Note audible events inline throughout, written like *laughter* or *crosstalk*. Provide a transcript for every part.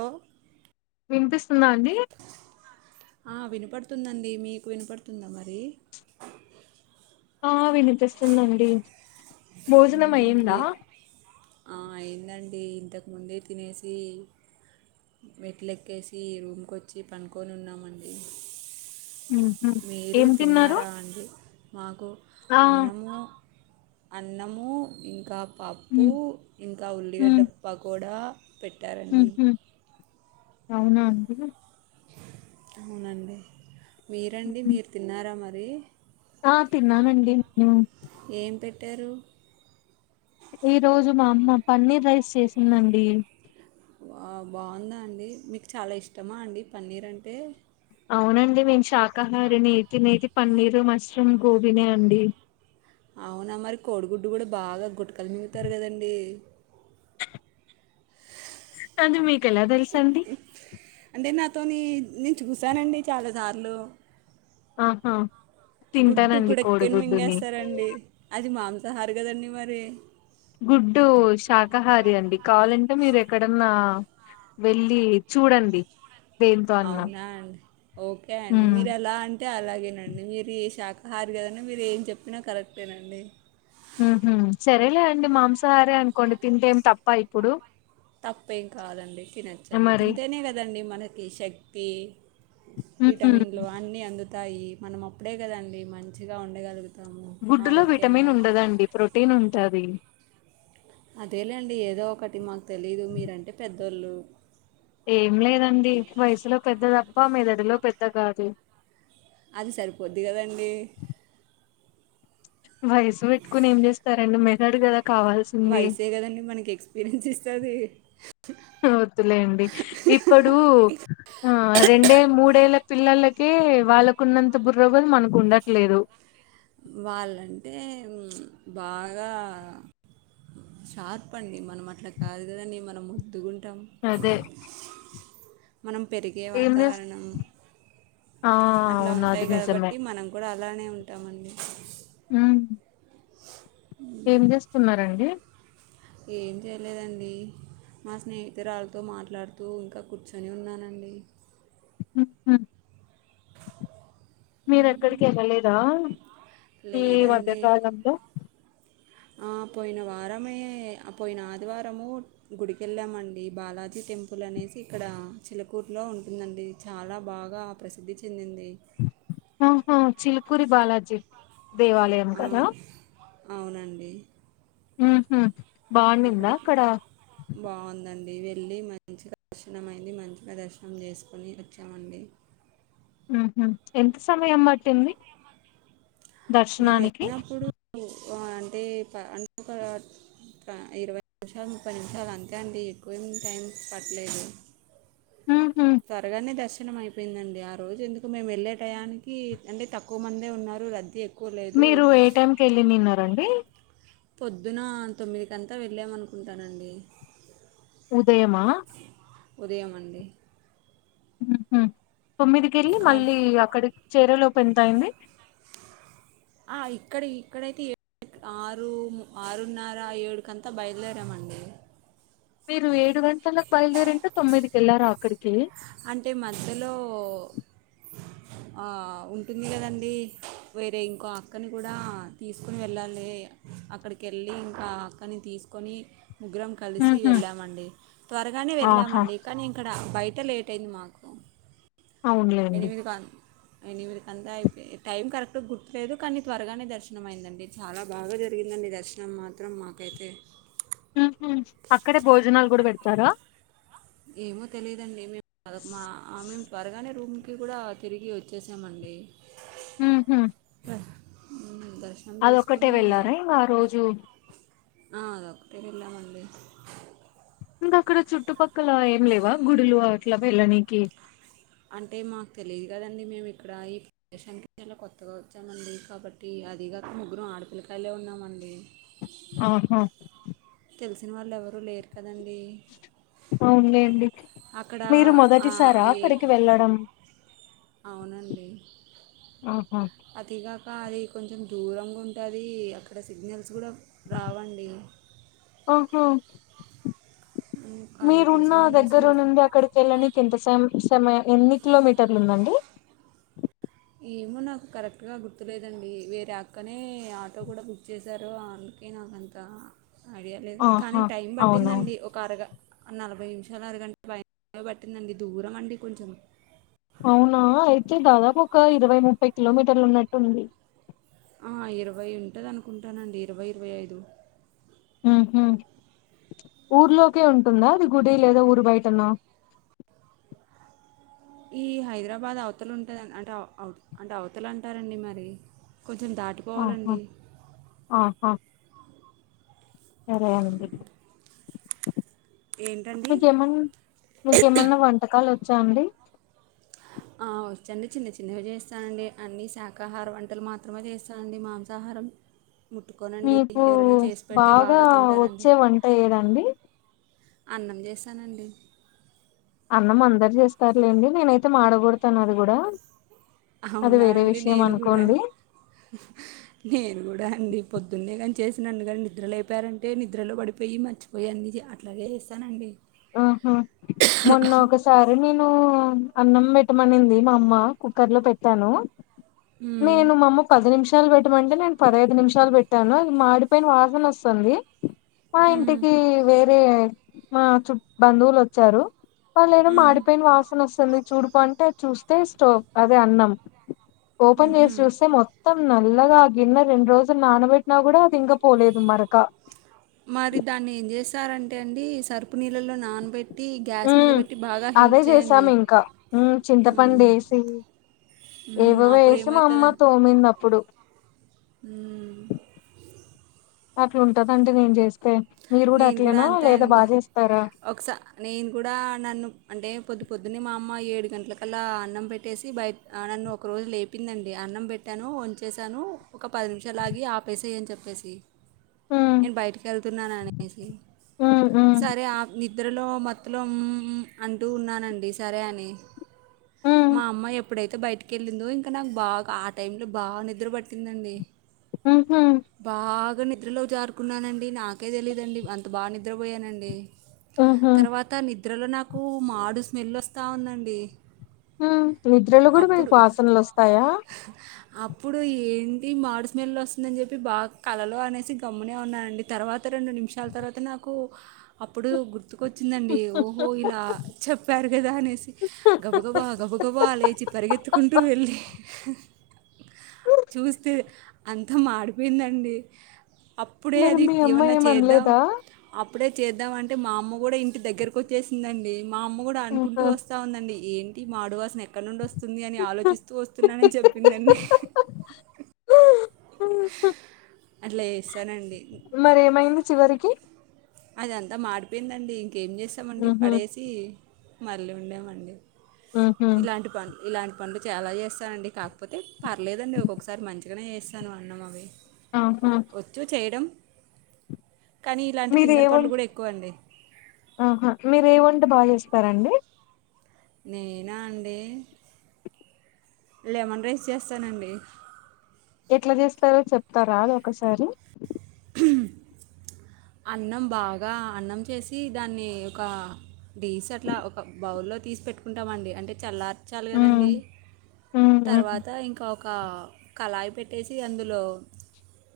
ఓ వినిపిస్తుందా అండి ఆ వినపడుతుందండి మీకు వినపడుతుందా మరి ఆ వినిపిస్తుందండి భోజనం మ్మ్, అయిందా ఏ ఆ అయిందండి ఇంతకుముందే తినేసి మేట్లెక్కేసి రూమ్కొచ్చి పనుకొని ఉన్నామండి ఉహు మీరు ఏం తిన్నారు తిన్నారా అండి మాకు ఆ అన్నము అన్నము ఇంకా పప్పు ఉహు ఇంకా ఉల్లిగడ్డ పకోడా పెట్టారండి ఉహు అవునా అండి అవునండి మీరండి హుహు. మీరు తిన్నారా మరి ఆ తిన్నానండి ను ట్టారు ఈ రోజు మా అమ్మ పన్నీర్ రైస్ చేసిందండి బాగుందా అండి మీకు చాలా ఇష్టమా అండి పన్నీర్ అంటే అవునండి మేము శాకాహార నేతినేది పన్నీర్ మష్రూమ్ గోబీ నే అండి అవునా మరి కోడిగుడ్డు కూడా బాగా గుటకలు మింగుతారు కదండి అనీ మీకెలా తెలుసండి అంటే నాతోని నేను చూసానండి చాలా సార్లు ఆహా గుడ్డు తింటానండి గుడెక్కని కోడిగుడ్డుని మింగేస్తారండి అది మాంసాహారి కదండి మరి గుడ్డు శాకాహారి అండి కావాలంటే మీరు ఎక్కడన్నా వెళ్లి చూడండి దేంతో అన్నా అవునా అండి ఓకే అండి హ్మ్. మీరు ఎలా అంటే అలాగేనండి మీరి శాఖ హారి కదండి మీరు ఏం చెప్పినా కరెక్టేనండి ఉహు సరేలే అండి మాంసాహారే అనుకోండి తింటేం తప్ప ఇప్పుడు తప్పేం కాదండి హ్మ్. తినచ్చండి మరి. తింటేనే కదండి మనకి శక్తి హ్మ్. విటమిన్లు అన్నీ అందుతాయి మనం అప్పుడే కదా అండి మంచిగా ఉండగలుగు గుడ్డులో విటమిన్ ఉండదండి ప్రోటీన్ ఉంటాది అదేలేండి ఏదో ఒకటి మాకు తెలీదు మీరంటే పెద్దోళ్ళు ఏం లేదండి వయసులో పెద్ద తప్పా మేదడులో పెద్ద కాదు అది సరిపోద్ది కదండి వయసు పెట్టుకొని ఏం చేస్తారండి మెదడు కదా కావాల్సింది. వయసే కదండి మనకి ఎక్స్పీరియన్స్ ఇస్తది వద్దులెండి ఇప్పుడు ఆ రెండే మూడేళ్ల పిల్లలకే కె వాళ్ళకున్నంత బుర్రోగుల మనకు ఉండట్లేదు వాళ్ళంటే బాగా షార్ప్ అండి మనం అట్లా కాదు కదని మనం ముద్దుగుంటాం అదే మనం పెరిగే ఏం చేస్ వాతావరణం ఆ! అట్లా అవును అది ఉంటాయి నిజమే. కాబట్టి మనం కూడా అలానే ఉంటామండి ఉ ఏం చేస్తున్నారండి ఏం చేయలేదండి మా స్నేహితురళ్రాలతో మాట్లాడుతూ ఇంకా కూర్చొని ఉన్నానండి హ మ్మ్ మీర్ ఎక్కడికి వెళ్ళలేదా ఈ లేదండి మధ్యకాలంలో పోయిన వారమే పోయిన ఆదివారము గుడికెళ్ళామండి బాలాజీ టెంపుల్ అనేసి ఇక్కడ చిలకూరులో ఉంటుందండి చాలా బాగా ప్రసిద్ధి చెందింది ఆహ చిల్కురి బాలాజీ దేవాలయం ఆ, కదా అవునండి ఉహమ్ అక్కడికి బాగుందండి అండి వెళ్ళి మంచిగా దర్శనమైంది మంచిగా దర్శనం చేసుకుొని వచ్చామండి ఉహ ఎంత సమయం మట్టింది మేము వెళ్ళినప్పుడు అంటే ఆ క ఒక ఇరవై నిమిషాలు ముప్పై నిమిషాలు అంతే అండి ఎక్కువెం టైం పట్టలేదు ఉహు త్వరగానే దర్శనం అయిపో అయిపోయిందండి ఆ రోజు ఎందుకు మేము వెళ్ళే టయానికి అంటే తక్కువ మందే ఉన్నారు రద్దీ ఎక్కువ లేదు మీరు ఏ టైంకి వెళ్ళినిన్నారండి పొద్దున తొమ్మిది గంటలకు వెళ్ళామనుకుంటానండి ఉదయమా ఉదయమండి తొమ్మిదికిెళ్ళి కా మళ్ళీ అక్కడి చెరేలోప్ ఎంత అయింది ఆ ఇక్కడ ఇక్కడైతే ఏ ఆరు ఆరున్నర ఏడుకంతా బయలుదేరామండి మీరు ఏడు గంటలకు బయలుదేరి అంటే తొమ్మిైదికి వెళ్లారా అక్కడికి అంటే మధ్యలో *inaudible* ఆ ఉంటుంది కదండి వేరే ఇంకో అక్కని కూడా తీసుకుని వెళ్ళాలి అక్కడికి వెళ్ళి ఇంకా అక్కని తీసుకొని ముగ్గురం కలిసి ఉహు వెళ్ళామండి త్వరగానే ఆహా వెళ్ళామండి కానీ ఇక్కడ బయట లే టెన్మాకు అవునులే అండి అయినవరికంతా అయి టైమ్ కరెక్ట్ గుర్త్లేదు కానీ త్వరగానే దర్శనం అయిందండి చాలా బాగా జరిగింది దర్శనం మాత్రం మాకైతే ఉహూ అక్కడే భోజనాలు కూడా పెడతారా ఏమో తెలిదండి మే ఆ మేము త్వరగానే రూమ్ కి కూడా తిరిగి వచ్చేసామండి ఉహు *inaudible* అది ఒక్కటే చేసుకొని వెళ్లారా ఇగ ఆ రోజు ఆ అదొక్కటే వెళ్ళమండి ఇంకా అక్కడ చుట్టుపక్కల ఏం లేవా గుడులు అట్లా వెళ్ళనికి అంటే మాకు తెలిదు కదండి మేము ఇక్కడ ఈ ప్రదేశనికి కి చ కొత్తగా వచ్చామండి కాబట్టి అది కాక ముగ్గురం ఆడపిల్లకాయలే ఉన్నామండి ఆహా తెలిసిన వాళ్ళు ఎవరు లేరు కదండి అవులేండి అక్కడ మీరు ఆ- మొదటిసారా అయ్యే అక్కడికి వెళ్ళడం అవునండి ఆహా అతిగాక్ కా అది కొంచెం దూరంగా ఉంటది అక్కడ సిగ్నల్స్ కూడా రావండి అహా ఉమ్, మీరున్న అందుకోసం దగ్గర అనేసి నుంది అక్కడికి వెళ్ళనికి ఎంత స సమయం ఎన్ని కిలోమీటర్లు ఉందండి ఏమో నాకు కరెక్ట్గా గుర్తులేదండి వేరే అక్కనే ఆటో కూడా బుక్ కుడా చేశారు అమే కి నా నాకంత ఐడియలేదు కానీ ఆహా టైం అవునా పట్టిందండి ఒక అరగం నలభై నిమిషాలు అరగంట పైనే పట్టిందండి దూరం అండి కొంచెం అవునా అయితే దాదాపు ఒక ఇరవై ముప్పై కిలోమీటర్లు ఉన్నట్టుంది ఆ ఇరవై ఉంటదనుకుంటానండి ఇరవై ఇరవై ఐదు మ్ హూ ఊర్లోకే ఉంటుందా అది గుడి లేదా ఊరి బయటనా *inaudible* ఈ హైదరాబాద్ అవతలుంటందం అంటే అ అవ్ అంటే అవ్తల‌ అంటారండి మరి కొంచెం దాటి ఆహా పోవాలండి ఆహా సరే అండి ఏంటండి మీకేమన్నా మీకేమన్నా వంటకాలు వచ్చా అండి ఆ, వచ్చండి చిన్న చిన్నవి చేస్తానండి అన్ని శాకాహార వంటలు మాత్రమే చేస్తానండి మాంసాహారం ముట్టుకోనండి మీకు ఎవరైనా చేసి పెడితే బాగా తింటానండి వచ్చే వంట ఏదండి అన్నం చేస్తనండి అన్నం అందరు చేస్తారులేండి నేనైతే మాడగోడుతాను అది కూడా అది అవునా వేరే అండి విషయం నేను కూడా అనుకోండి నేను కూడా అండి పొద్దున్నే కాని చేసినను కానీ నిద్రలేపారంటే నిద్రలో పడిపోయి మర్చిపోయి అన్ని చ్ అట్లాగే చేస్తానండి ఆహా మొన్న ఒకసారి నేన్ ను అన్నం పెట్టమనింది మా అమ్మ కుక్కర్ లో పెట్టాను మ్మ్. నేను మమ్మ పది నిమిషాలు బెట్ టమంటే నేను పదహైదు నిమిషాలు పెట్టాను ఇది మాడిపోయిన వాసనోస్థంది మా మ్మ్. ఇంటికి వేరే మా చు బంధువులు వచ్చారు ఆల్లేదో మ్మ్. మాడిపోయిన వాసన వస్తుంది చూడుపో అంటే అది చూస్తే స్టోవ్ అదే అన్నం ఓపెన్ చేసి మ్మ్. చూస్తే మొత్తం నల్లగా ఆ గిన్న రెండు రోజులు నానబెట్టినా కూడా అది ఇంగ పోలేదు మరక మరి దాన్ని ఏం చేస్తారంటే అండి సరుపు నీళ్ళలో నానబెట్ మ్ అదే చేసాం ఇంకా మ్మ్. చింతపడేసి మ్మ్, ఏవేవో అప్పుడు ఏసి మా అమ్మ తోమిందప్పుడు మ్ అట్లుంటదండి నేను చేస్తే మీరు నేను కూడా అట్లేనా అంతే లేదా అండి బాగా చేస్తారా ఒకస నేను కూడా నన్ను అంటే పొద్దు పొద్దున్నే మా అమ్మ ఏడు గంటలకల్లా అన్నం పెట్టేసి బయట నన్ను ఒక రోజు లేపిందండి అన్నం పెట్టాను వంచేసాను ఒక పది నిమిషాలు ఆగి ఆపేసేయ్యి అని చెప్పేసి ఉమ్ నేను బయటికేళ్తున్నాను అనేసి ఉమ్ ఉమ్ సరే ఆఫ్ నిద్రలో మొత్తలో మ్ మ్ అంటూ ఉన్నానండి సరే అని ఉమ్ మా అమ్మయి ఎప్పుడైతే బయటి కెళ్ళిందో ఇంక నాకు బాగా ఆ టైమ్ లో బాగా నిద్ర పట్టిందండి ఉహ్మ్ బగా నిద్రలో జారుకున్నానండి నాకే తెలీయదండి అంత బా నిద్రపోయానండి ఉహూ తర్వాత నిద్రలో నాకు మాడు స్మెల్ ఓస్తా ఉందండి హ్మ్ నిద్రలో కూడ మీకు అప్పుడు వాసనలు వస్తాయా అప్పుడు ఏంటి మాడు స్మెల్లు వస్తుందని చెప్పి బాగా కలలో అనేసి గమ్మునే ఉన్నానండి తర్వాత రెండు నిమ్ షాల తర్వత నాకు అప్పుడు గుర్ గుర్తుకొచ్చిందండి ఓహో ఇల చెప్పారు కదా అనేసి గబగబా గబగబా లేచి పరిగెత్తుకుంటూ వెళ్ళి చూస్తే అంత మాడిపోయిందండి అప్పుడే అది ఎవన్న చేద్ పా అప్పుడే చేద్దాం అంటే మా అమ్మ కూడ ఇంటి దగ్గరకు వచ్చేసిందండి మా అమ్మ కూడ అనుకుంటూ ఆహా వస్తావుందండి ఏంటి మాడువాసన ఎక్కడ నుండి వస్ స్తుంది అని ఆలోచిస్తూ వస్తున్నానని చెప్పిందండి అట్లా చేస్తానండి మరేమైంది చివరికి అది అంత మాడిపోయిందండి ఇంకేం చేస్తామండి ఉహు పడేసి మళ్ళీ వండామండి ఉహు ఇలాంటి పని ఇలాంటి పనులు చాల చేస్తానండి కాకపోతే పర్లేదండి ఒక్కొక్కసారి మంచిగనే చేస్తాను అన్నాం అవి ఆహా వచ్చు చేయడం కనీ మీర ఎవన్ ఆహా మీర ఎ వంట బా చేస్తారండి నేనా అండి లెమన్ రైస్ చేస్తానండి ఎట్ల చేస్తారో చెప్తార అది ఒకసారి హ్మ్ అన్నం బాగ అన్నం చేసి దాన్ని ఒక డీస్ అట్ల ఒక బౌల్లో తీస్ పెట్టుకుంటమండీ అంటే చల్లార్చాల్ ఉమ్ కదండి ఉమ్ ఉమ్ తర్వాత ఇంకా ఒక కళాయి పెట్టేసి అందులో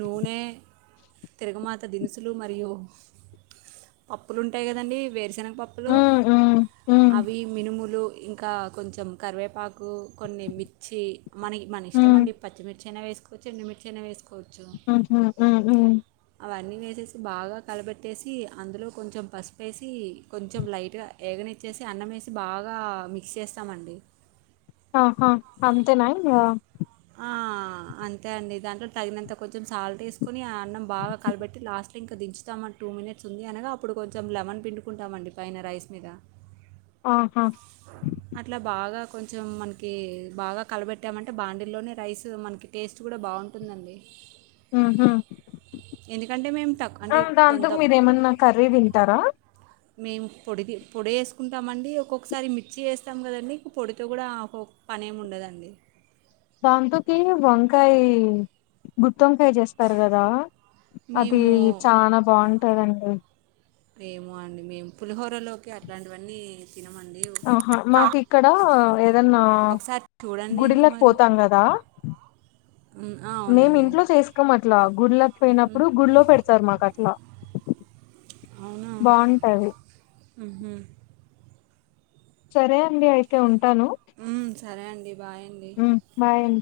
నూనె తిరగమాత దినుసులు మరియు పప్పులుంటాయి కదండీ వేరుశెన పప్పులు ఉమ్ ఉమ్ అవి మినుములు ఇంకా కొంచెం కరివేపాక్ కు కొన్ని మిచ్చి మ మన ఇష్టం ఉమ్ అండి పచ్చి మిచ్చి అయిన వేసుకోచ్చు ఎండు మిచ్చి ఆయన వేసుకో ఉహ్మ్ ఉహ్మ్ హ్మ్ మేసిస్ బాగా కలబెట్టేసి అందులో కొంచెం పసుపేసి కొంచెం లైట్ గ ఎగనిచ్చేసి అన్నం ఏసీ బాగ మిక్స్ చేస్తామండి ఆహా అంతేన ఇంగ *inaudible* అంతే అండి దాంట్లో తగినంత కొంచెం సాల్ట్ వేసుకుని అన్నం బాగ కలబెట్టి లాస్ట్లో ఇంకా దించుతాం అంటు టు మినిట్స్ ఉంది అనగ అప్పుడు కొంచెం లెమన్ పిండుకుంటామండి పైన రైస్ మీద ఆహా అట్ల బాగ కొంచెం మనకి బాగ కలబెట్టామంటే బాండి ఇలోనే రైస్ మనకి టేస్ట్ కూడ బాగుంటుందండి ఉహ్మ్ ఎందుకంటే మేము తక్కువ అంటే ఆ దాంతో కొంత మీర ఏమన్న కర్రీ తింటరా మేము పొడి పొడి పోడేసుకుంటమండి ఒక్కొక్కసారి మిర్చి వేస్తాం కదండి ఇ పొడితో కూడా పోప్ పనేమి ఉండదండి దంతోకి వంకాయ గుత్ తొంకాయ చేస్తారు కదా అది మేము చాన బాగుంటాందండి ఏమో అండి మేము పులిహోరలోకి అట్లాంటివన్నీ తినమండి ఆహా మాకు ఇక్కడ ఏదన్నా ఒకసారి చూడండి ఇంక గుడిలోకి మరి పోతాం కదా ఉమ్, ఆ, మేము అవునండి ఇంట్లో చేసుకోం అట్లా గుళ్ళకి పోయినప్పుడు గుళ్లో పెడుతారు మాకు అట్లా అవునా బాగుంటది మ్ హు సరే అండి అయితే ఉం మ్ సరే అండి బాయండి హ్మ్. బాయ్ అండి